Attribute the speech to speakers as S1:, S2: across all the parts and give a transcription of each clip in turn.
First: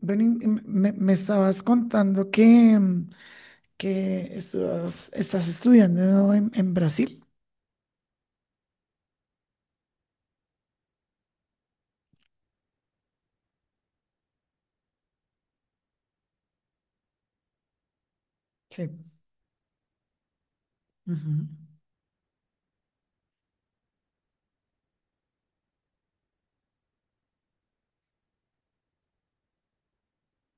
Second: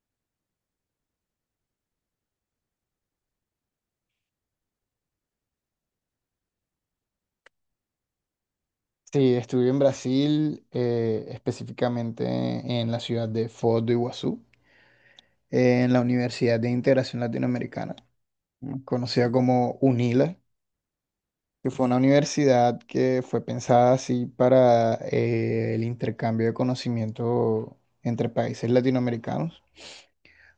S1: Ven, y me estabas contando que estás estudiando en Brasil.
S2: Sí, estuve en Brasil, específicamente en la ciudad de Foz do Iguazú, en la Universidad de Integración Latinoamericana,
S1: Sí.
S2: conocida como UNILA,
S1: Ujú.
S2: que fue una universidad que fue pensada así para el intercambio de conocimiento entre países latinoamericanos.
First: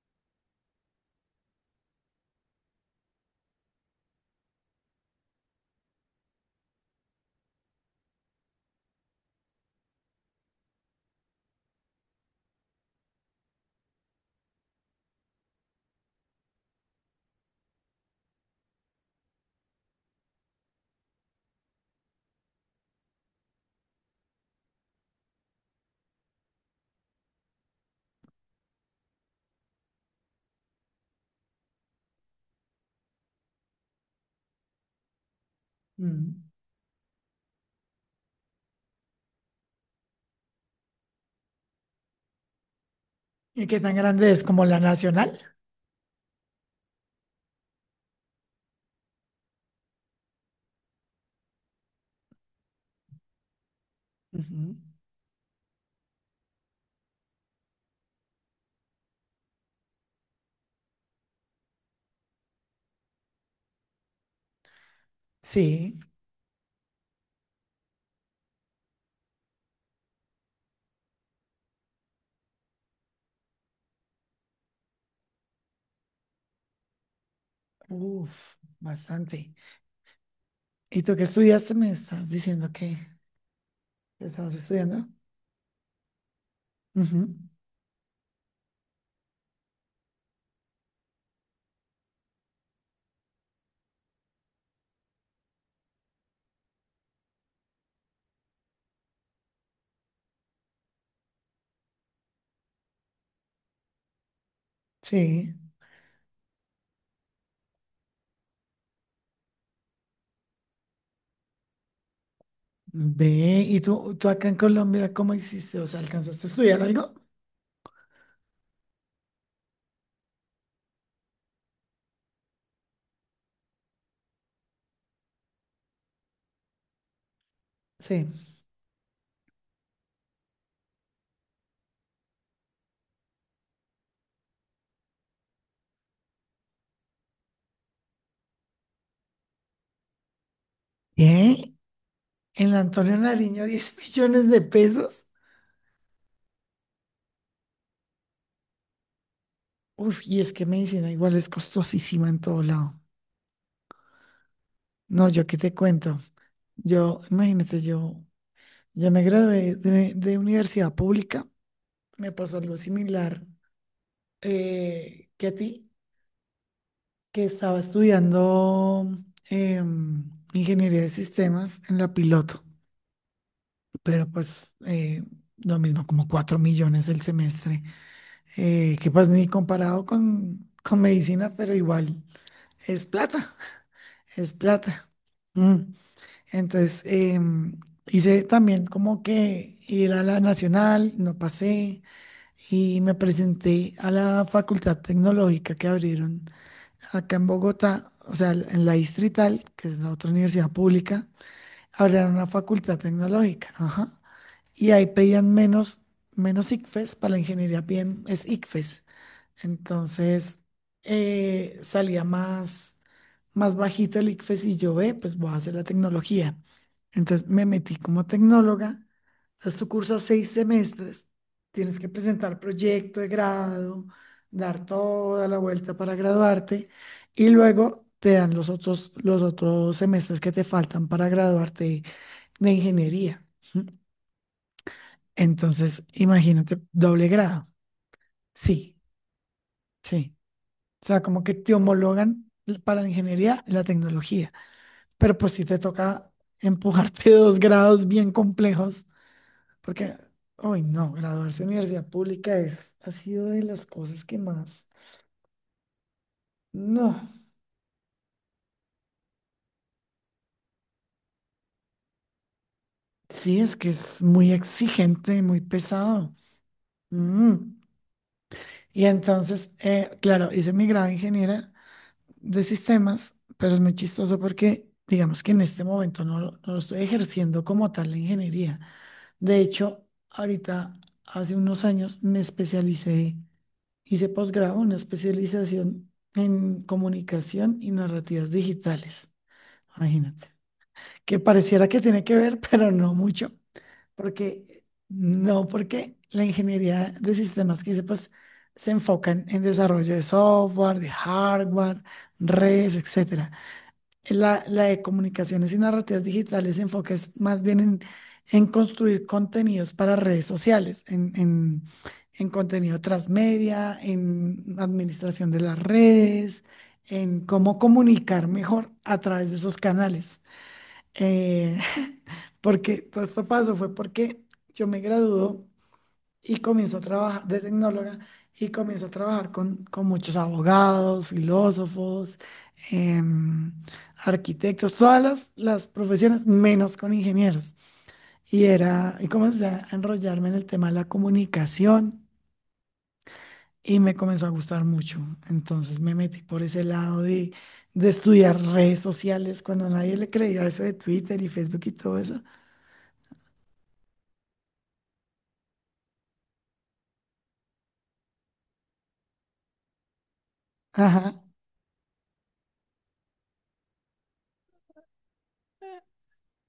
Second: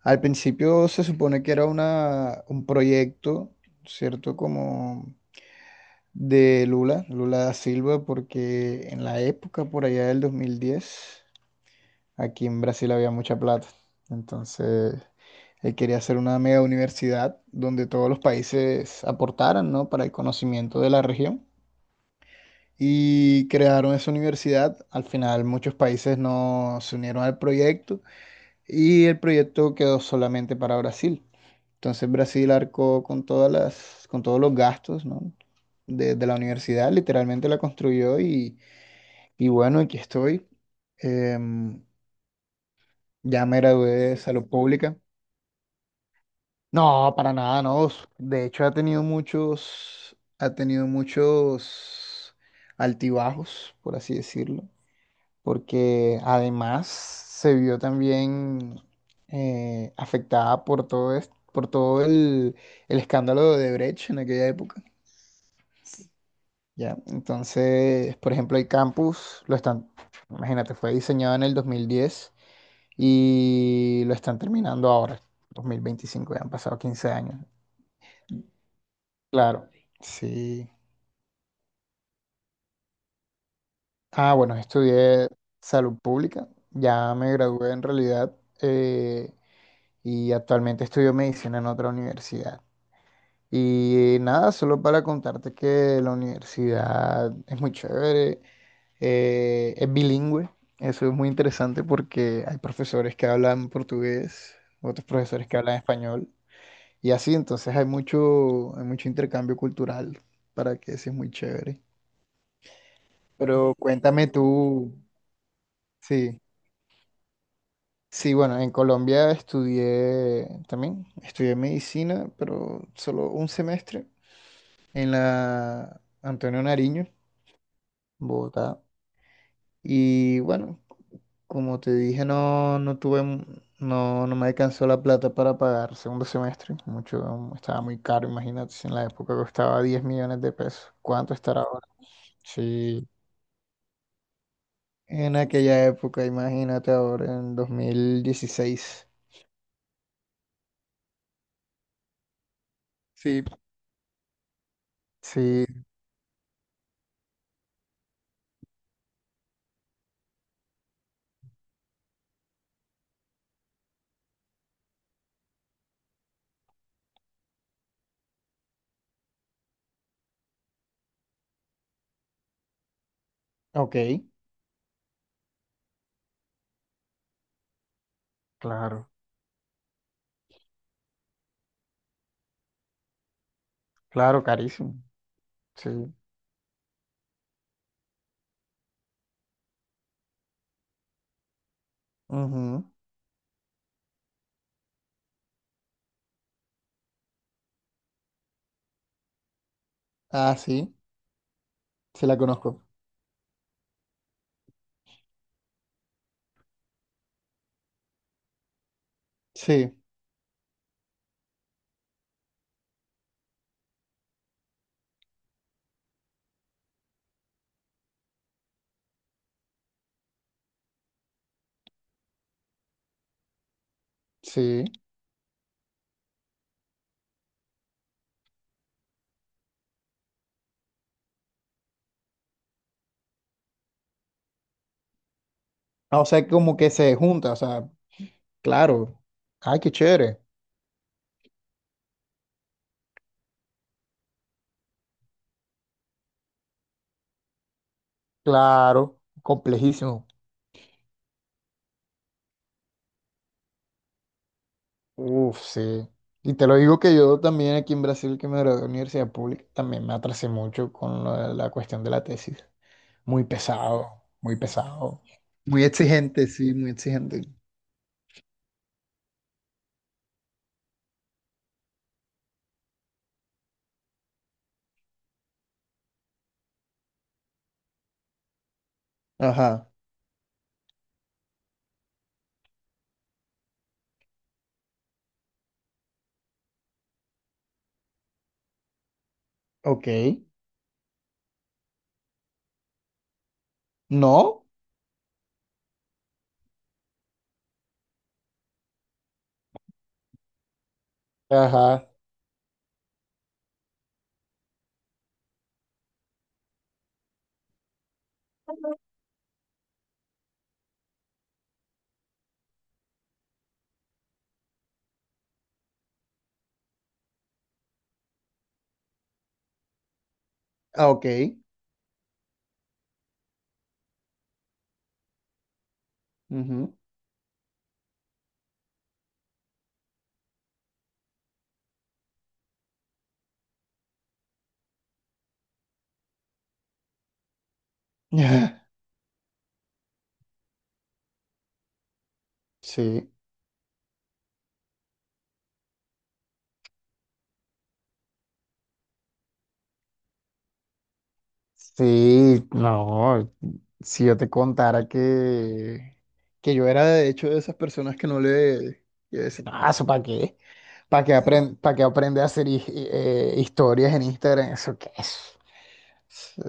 S2: Al principio se supone que era un proyecto, ¿cierto? Como de Lula, Lula da Silva, porque en la época, por allá del 2010, aquí en Brasil había mucha plata. Entonces, él quería hacer una mega universidad donde todos los países aportaran, ¿no? Para el conocimiento de la región. Y crearon esa universidad. Al final, muchos países no se unieron al proyecto y el proyecto quedó solamente para Brasil. Entonces, Brasil arcó con con todos los gastos, ¿no? De la
S1: Mm.
S2: universidad, literalmente la construyó y bueno, aquí estoy. Em, ya me
S1: ¿Y qué
S2: gradué
S1: tan
S2: de
S1: grande es
S2: salud
S1: como la
S2: pública.
S1: nacional?
S2: No, para nada, no. De hecho, ha tenido muchos altibajos, por así decirlo,
S1: Ujú.
S2: porque además se vio también afectada por todo esto, por todo el escándalo de Brecht en aquella época.
S1: Sí,
S2: Ya, entonces, por ejemplo, el campus imagínate, fue diseñado en el 2010 y lo están terminando ahora, 2025, ya han pasado 15 años.
S1: uff, bastante.
S2: Claro, sí.
S1: ¿Y tú qué estudiaste? Me estás diciendo que
S2: Ah,
S1: estabas
S2: bueno,
S1: estudiando.
S2: estudié salud pública, ya
S1: Ujú.
S2: me gradué en realidad eh, y actualmente estudio medicina en otra universidad. Y nada, solo para contarte que la universidad es muy chévere, es bilingüe, eso es muy interesante porque hay profesores que hablan portugués, otros profesores
S1: Sí.
S2: que hablan español y así, entonces hay mucho intercambio cultural para que eso es muy chévere.
S1: Ve,
S2: Pero
S1: ¿y tú,
S2: cuéntame
S1: tú acá en
S2: tú,
S1: Colombia cómo hiciste? O sea,
S2: sí.
S1: ¿alcanzaste a estudiar algo?
S2: Sí, bueno, en Colombia estudié también, estudié medicina, pero solo un semestre en la Antonio Nariño,
S1: Sí.
S2: Bogotá. Y bueno, como te dije, no, no me alcanzó la plata para pagar segundo semestre. Mucho, estaba muy caro, imagínate, si en la época costaba 10 millones de pesos. ¿Cuánto estará
S1: ¿Qué?
S2: ahora?
S1: ¿En la
S2: Sí,
S1: Antonio Nariño 10 millones de pesos?
S2: en aquella época, imagínate ahora, en 2016.
S1: Uf, y es que medicina igual es costosísima en todo lado.
S2: Sí,
S1: No, yo qué
S2: sí,
S1: te cuento. Yo, imagínate, yo me gradué de universidad pública. Me pasó algo similar, que a ti, que estaba estudiando, em, ingeniería de sistemas en la Piloto,
S2: ok,
S1: pero pues lo mismo, como 4 millones el semestre,
S2: claro.
S1: que pues ni comparado con medicina, pero igual es plata,
S2: Claro,
S1: es
S2: carísimo.
S1: plata. Mm.
S2: Sí.
S1: Entonces, hice también como que ir a la Nacional, no pasé,
S2: Ujú.
S1: y me presenté a la facultad tecnológica que abrieron acá en Bogotá, o sea, en la Distrital, que es la otra
S2: Ah,
S1: universidad
S2: sí,
S1: pública.
S2: sí
S1: Abrieron
S2: la
S1: una
S2: conozco.
S1: facultad tecnológica, ajá, y ahí pedían menos, menos ICFES. Para la ingeniería bien es ICFES,
S2: Sí,
S1: entonces salía más, más bajito el ICFES y yo, ve, pues voy a hacer la tecnología. Entonces me metí como tecnóloga. Entonces tú cursas 6 semestres, tienes que presentar proyecto de grado, dar
S2: sí.
S1: toda la vuelta para graduarte, y luego te dan los otros semestres que te faltan para graduarte de ingeniería, ¿sí? Entonces,
S2: Ah, o sea, como
S1: imagínate,
S2: que se
S1: doble
S2: junta, o
S1: grado.
S2: sea,
S1: Sí,
S2: claro. Ay, qué
S1: sí.
S2: chévere.
S1: O sea, como que te homologan para la ingeniería y la tecnología. Pero pues sí te toca empujarte dos grados bien complejos,
S2: Claro,
S1: porque,
S2: complejísimo.
S1: hoy no, graduarse en universidad pública es, ha sido de las cosas que más.
S2: Uf, sí. Y te lo digo que
S1: No,
S2: yo también aquí en Brasil, que me gradué de universidad pública, también me atrasé mucho con lo de la cuestión de la tesis. Muy
S1: sí, es que es
S2: pesado,
S1: muy
S2: muy pesado.
S1: exigente, muy
S2: Muy
S1: pesado.
S2: exigente, sí, muy exigente.
S1: Mm. Y entonces, claro, hice mi grado de ingeniera de sistemas, pero es muy chistoso porque, digamos que en este momento no, no lo estoy ejerciendo como tal la ingeniería. De
S2: Ajá,
S1: hecho, ahorita, hace unos años, me especialicé, hice posgrado, una especialización en comunicación y narrativas digitales.
S2: ok.
S1: Imagínate. Que pareciera que tiene que ver, pero no mucho,
S2: ¿No?
S1: porque no, porque la ingeniería de sistemas que hice, pues, se enfocan en desarrollo de software, de hardware,
S2: Ajá,
S1: redes, etcétera. La de comunicaciones y narrativas digitales se enfoca es más bien en construir contenidos para redes sociales, en, en contenido transmedia, en administración de las redes, en cómo comunicar mejor a través de esos canales.
S2: ah, ok.
S1: Eh, Porque todo esto pasó fue porque yo me graduó y
S2: Ujú.
S1: comienzo a trabajar de tecnóloga, y comienzo a trabajar con muchos abogados, filósofos, em, arquitectos, todas las profesiones, menos con ingenieros. Y era, y comencé a enrollarme en el tema de la comunicación
S2: Sí,
S1: y me comenzó a gustar mucho. Entonces me metí por ese lado de estudiar redes sociales cuando nadie le creía eso de Twitter y Facebook y todo eso.
S2: sí, no, si yo te contara que yo era de hecho de esas personas que no le, que decían, ah, ¿eso para qué?
S1: Ajá.
S2: Para qué aprende a hacer historias en Instagram? ¿Eso qué es?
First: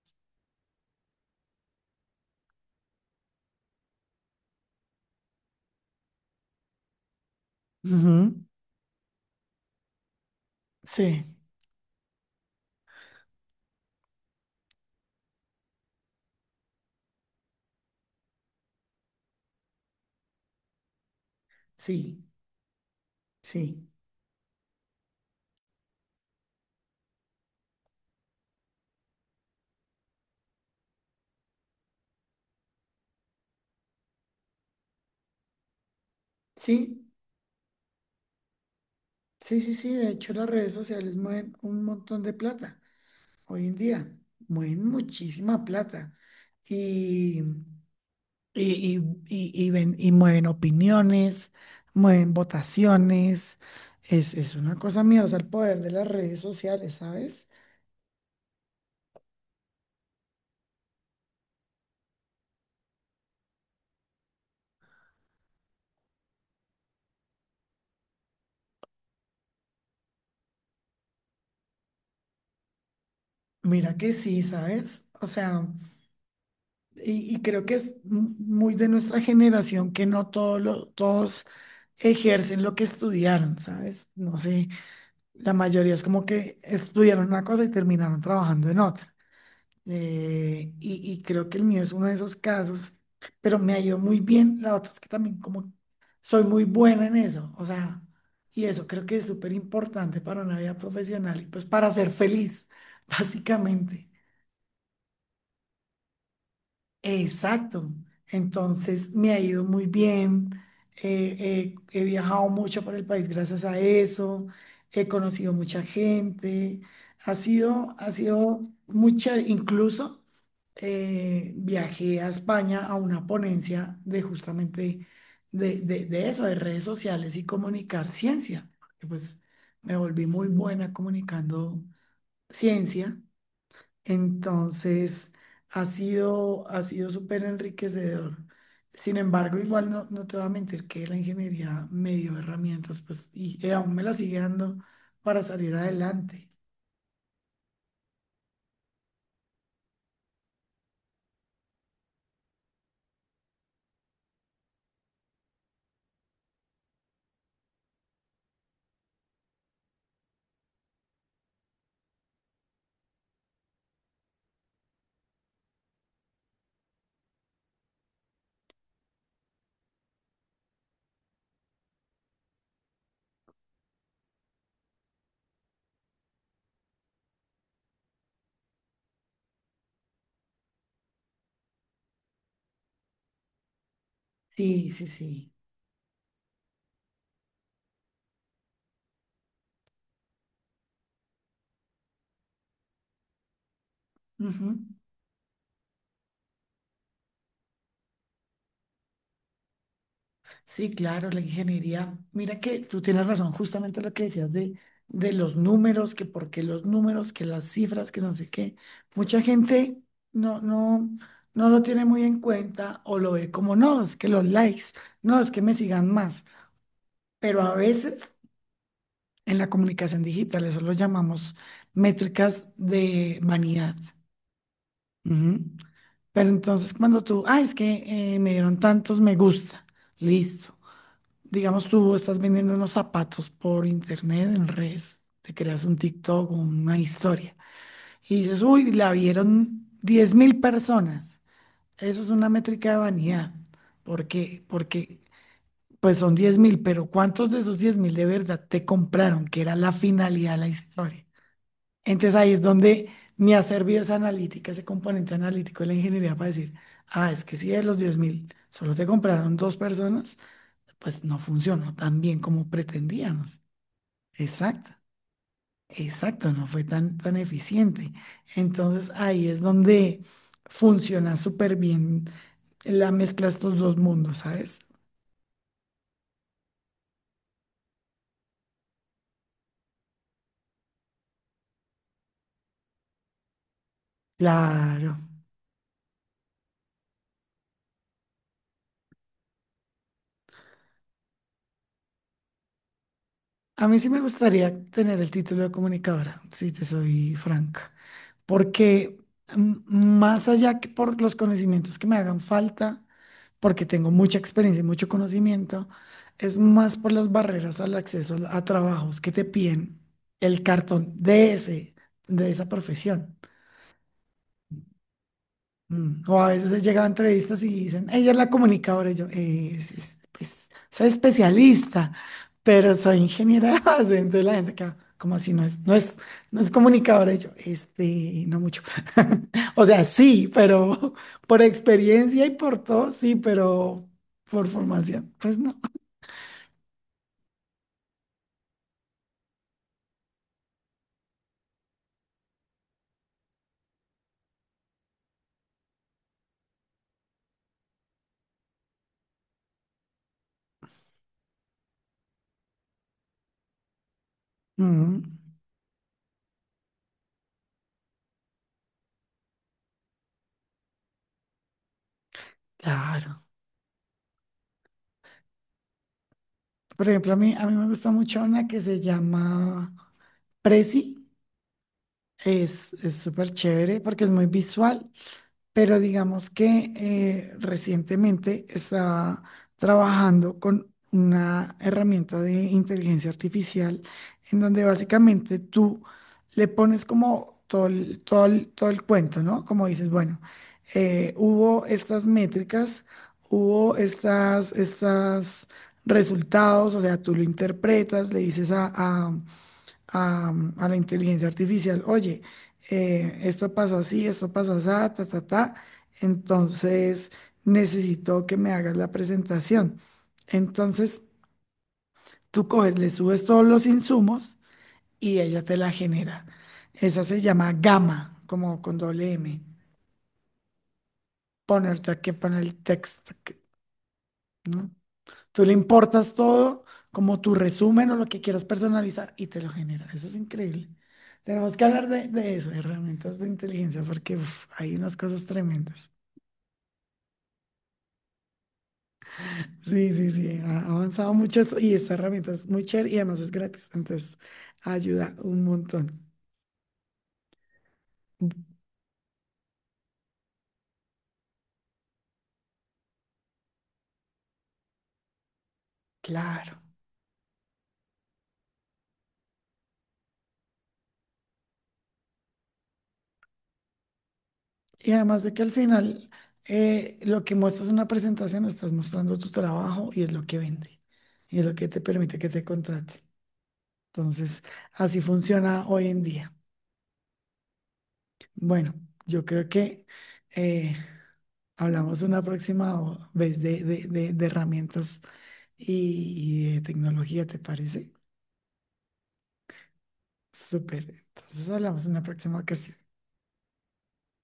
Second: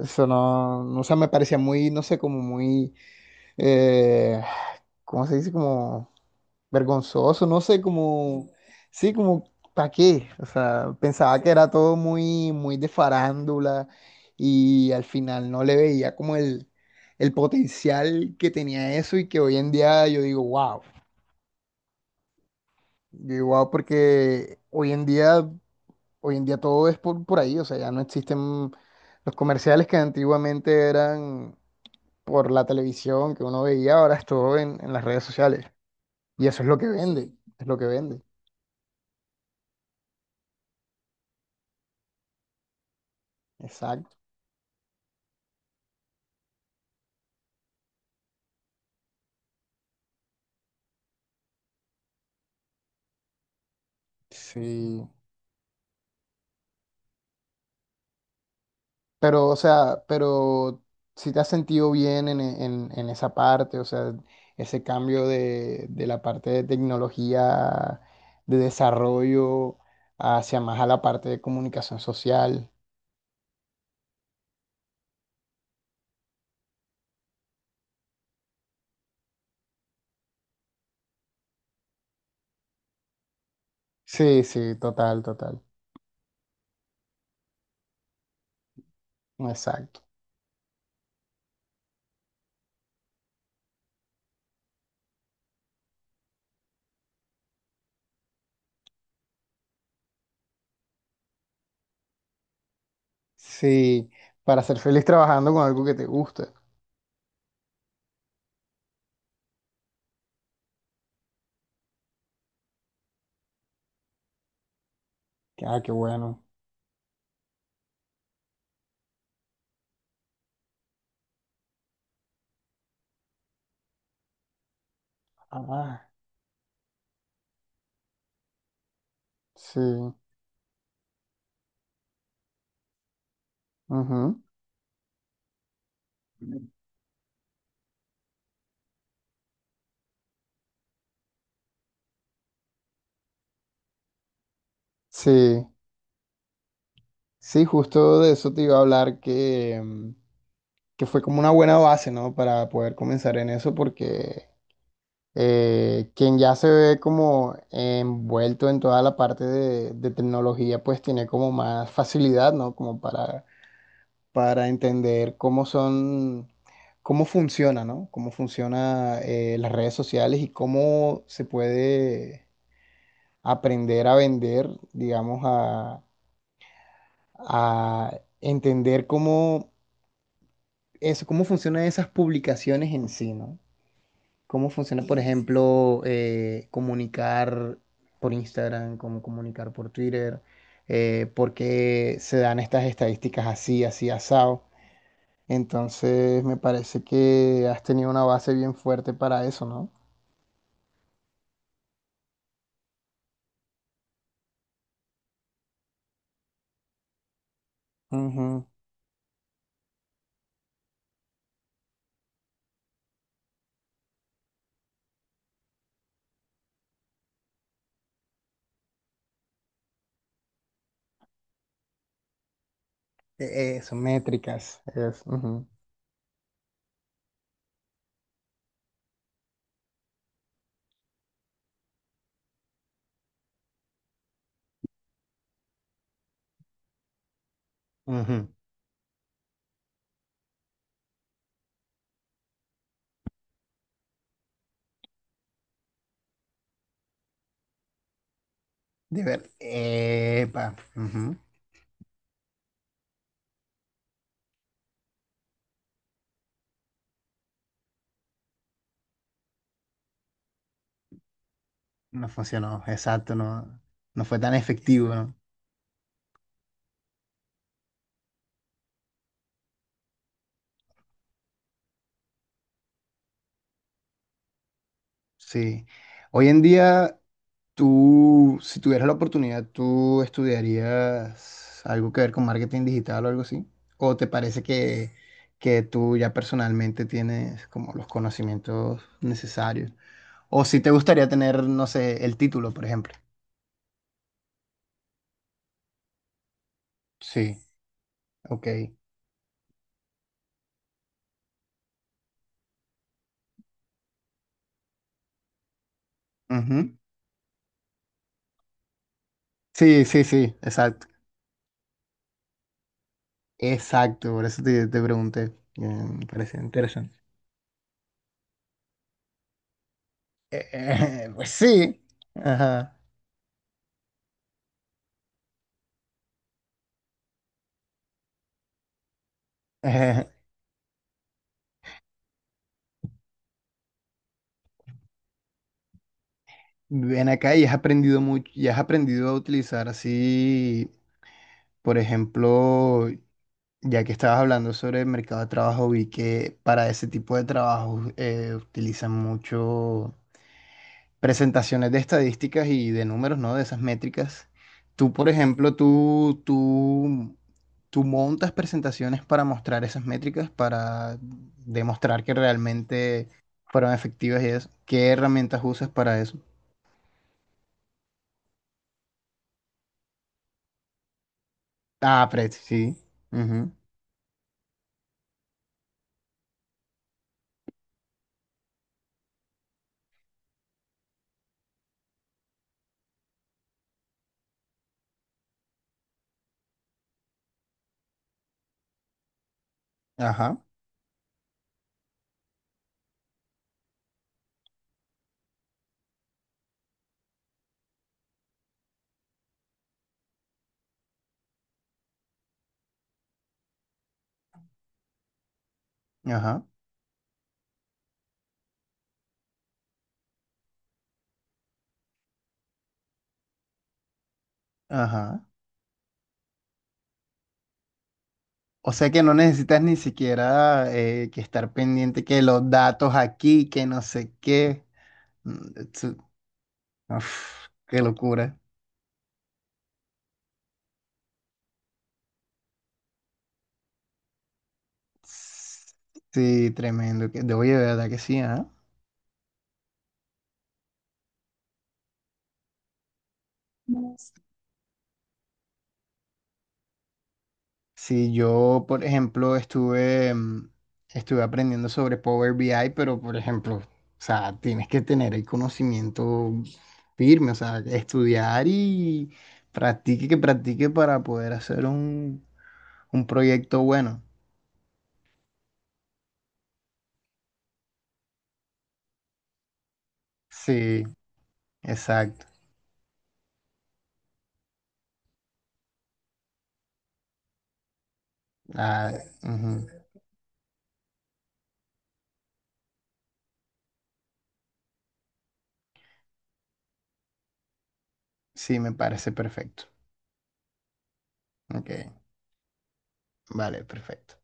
S2: Eso no, no, o sea, me parecía muy, no sé, como muy, eh, ¿cómo se dice? Como vergonzoso, no sé,
S1: Ujú,
S2: como, sí, como, ¿para qué? O sea,
S1: sí,
S2: pensaba que era todo muy, muy de farándula y al final no le veía como el potencial que tenía eso y que hoy en día
S1: sí,
S2: yo digo, wow,
S1: sí,
S2: porque hoy en día todo es por ahí, o sea, ya no existen los comerciales que antiguamente eran por la televisión que uno veía, ahora es todo en las redes sociales y eso es lo que
S1: sí.
S2: vende, sí, es lo que vende.
S1: Sí, sí, sí, de hecho las redes sociales mueven un montón de plata hoy en día,
S2: Exacto.
S1: mueven muchísima plata y, y, y mueven opiniones, mueven votaciones, es una cosa
S2: Sí,
S1: miedosa el poder de las redes sociales, ¿sabes?
S2: pero, o sea, pero si te has sentido bien en esa parte, o sea, ese cambio de la parte de tecnología, de desarrollo, hacia más a la parte de comunicación social.
S1: Mira que sí, ¿sabes? O sea, y creo que es muy de nuestra generación, que no todo todos ejercen lo que estudiaron, ¿sabes? No
S2: Sí,
S1: sé.
S2: sí, total,
S1: La
S2: total.
S1: mayoría es como que estudiaron una cosa y terminaron trabajando en otra.
S2: Exacto.
S1: Y creo que el mío es uno de esos casos, pero me ha ido muy bien. La otra es que también como soy muy buena en eso, o sea, y eso creo que es súper importante para una vida profesional y pues para ser feliz, básicamente.
S2: Sí, para ser feliz trabajando con algo que te guste.
S1: Exacto. Entonces me ha ido muy bien. He viajado mucho por el país gracias a eso. He conocido
S2: Ah,
S1: mucha
S2: qué bueno.
S1: gente. Ha sido mucha, incluso viajé a España a una ponencia de justamente de,
S2: Ah,
S1: de- de eso, de redes sociales y comunicar ciencia, porque, pues,
S2: sí.
S1: me volví muy buena comunicando ciencia.
S2: Ujú.
S1: Entonces, ha sido súper enriquecedor. Sin embargo, igual no, no te voy a mentir que la ingeniería me dio herramientas, pues, y aún me las sigue dando para
S2: Sí,
S1: salir adelante.
S2: sí, justo de eso te iba a hablar que fue como una buena base, ¿no? Para poder comenzar en eso, porque quien ya se ve como envuelto en toda la parte de tecnología, pues tiene como más facilidad, ¿no? Como para entender cómo son, cómo funciona, ¿no? Cómo funciona las redes sociales y cómo se puede aprender a vender, digamos, a entender cómo, eso, cómo funcionan esas publicaciones en sí, ¿no? ¿Cómo
S1: Sí,
S2: funciona,
S1: sí,
S2: por y
S1: sí.
S2: ejemplo, comunicar por Instagram, cómo comunicar por Twitter? ¿Por qué se dan estas estadísticas así, así asado? Entonces, me parece que has tenido una base bien fuerte para eso, ¿no?
S1: Sí, claro, la ingeniería. Mira que tú tienes razón, justamente lo que decías de los números, que por qué los números, que las cifras, que no sé
S2: Ujú.
S1: qué. Mucha gente no, no lo tiene muy en cuenta o lo ve como, no, es que los likes, no, es que me sigan más. Pero a veces en la comunicación digital eso lo llamamos métricas de vanidad.
S2: Eso, métricas. Es,
S1: Ujú.
S2: ujú,
S1: Pero entonces cuando tú, ah, es que me dieron tantos me gusta, listo. Digamos, tú estás vendiendo unos zapatos por internet, en redes, te creas un TikTok o una historia, y
S2: ujú.
S1: dices, uy, la vieron 10.000 personas. Eso es una métrica de vanidad. ¿Por qué? Porque, pues son 10.000, pero ¿cuántos de esos 10.000 de verdad te compraron? Que era la finalidad de la
S2: Epa,
S1: historia.
S2: ujú.
S1: Entonces ahí es donde me ha servido esa analítica, ese componente analítico de la ingeniería para decir, ah, es que si de los 10.000 solo te compraron dos personas, pues no funcionó tan
S2: No
S1: bien como
S2: funcionó, exacto,
S1: pretendíamos.
S2: no, no fue tan
S1: Exacto,
S2: efectivo, ¿no?
S1: exacto, no fue tan, tan eficiente. Entonces ahí es donde funciona súper bien la mezcla de estos dos mundos, ¿sabes?
S2: Sí. Hoy en día... Tú, si tuvieras la oportunidad, ¿tú estudiarías algo que ver con marketing digital o algo así? ¿O te parece
S1: Claro.
S2: que tú ya personalmente tienes como los conocimientos necesarios? ¿O si te gustaría tener, no sé, el título, por ejemplo?
S1: A mí sí me gustaría tener el título de comunicadora, si te soy
S2: Sí,
S1: franca,
S2: ok.
S1: porque más allá que por los conocimientos que me hagan falta, porque tengo mucha experiencia y mucho conocimiento, es más
S2: Ujú.
S1: por las barreras al acceso a trabajos que te piden
S2: Sí, sí, sí,
S1: el cartón
S2: exacto.
S1: de ese, de esa profesión.
S2: Exacto, por eso te, te pregunté.
S1: Mm,
S2: Me
S1: o a
S2: parece
S1: veces he llegado a
S2: interesante.
S1: entrevistas y dicen, ella es la comunicadora, y yo, Pues, soy
S2: Pues sí.
S1: especialista, pero
S2: Ajá.
S1: soy ingeniera de base, entonces la gente acá, como así, no es, no es comunicadora, y yo, este, no mucho. O sea, sí, pero por experiencia y por todo, sí, pero por formación, pues no.
S2: Ven acá y has aprendido mucho, y has aprendido a utilizar así, por ejemplo, ya que estabas hablando sobre el mercado de trabajo, vi que para ese tipo de trabajos utilizan mucho presentaciones de estadísticas y de números, ¿no? De esas métricas. Tú, por
S1: Mm,
S2: ejemplo, tú montas presentaciones para mostrar esas métricas, para demostrar que realmente
S1: claro.
S2: fueron efectivas y eso. ¿Qué herramientas usas para eso?
S1: Por ejemplo, a mí me gusta mucho una que se llama Prezi.
S2: Ah, Pret,
S1: Es,
S2: sí.
S1: es súper
S2: Ujú.
S1: chévere porque es muy visual, pero digamos que recientemente estaba trabajando con una herramienta de inteligencia artificial en donde básicamente tú le pones como todo el cuento, ¿no? Como dices, bueno,
S2: Ajá,
S1: hubo estas métricas, hubo estas resultados, o sea, tú lo interpretas, le dices a, a la inteligencia artificial, oye, esto pasó así, ta, ta, ta,
S2: ajá,
S1: entonces necesito que me hagas la presentación. Entonces tú coges, le subes todos los insumos y
S2: ajá.
S1: ella te la genera. Esa se llama Gama, como
S2: O
S1: con
S2: sea que
S1: doble
S2: no
S1: M.
S2: necesitas ni siquiera que estar
S1: Ponerte
S2: pendiente
S1: aquí
S2: que
S1: poner
S2: los
S1: el
S2: datos
S1: texto.
S2: aquí, que no sé qué. Mm,
S1: Tú le
S2: tsu-
S1: importas todo, como tu
S2: Uf, qué
S1: resumen o lo que
S2: locura.
S1: quieras personalizar, y te lo genera. Eso es increíble. Tenemos que hablar de eso, de herramientas de inteligencia, porque uf, hay unas cosas tremendas.
S2: Sí, tremendo. De oye, de verdad que sí,
S1: Sí, sí, sí, ha avanzado mucho eso, y esta herramienta es muy chévere y además es gratis,
S2: ¿ah?
S1: entonces ayuda un montón.
S2: Si yo, por ejemplo, estuve aprendiendo sobre Power BI, pero, por ejemplo, o sea, tienes que tener el conocimiento
S1: Claro.
S2: firme, o sea, estudiar y practique, que practique para poder hacer un proyecto bueno.
S1: Y además de que al final lo que muestras en una presentación, estás mostrando tu trabajo y es lo que vende,
S2: Sí,
S1: y es lo que te permite
S2: exacto.
S1: que te contrate. Entonces, así funciona hoy en día. Bueno,
S2: Ah,
S1: yo creo
S2: ujú.
S1: que eh, hablamos una próxima vez de herramientas y de tecnología, ¿te parece?
S2: Sí, me parece perfecto.
S1: Súper. Entonces
S2: Ok,
S1: hablamos una próxima ocasión.
S2: vale, perfecto.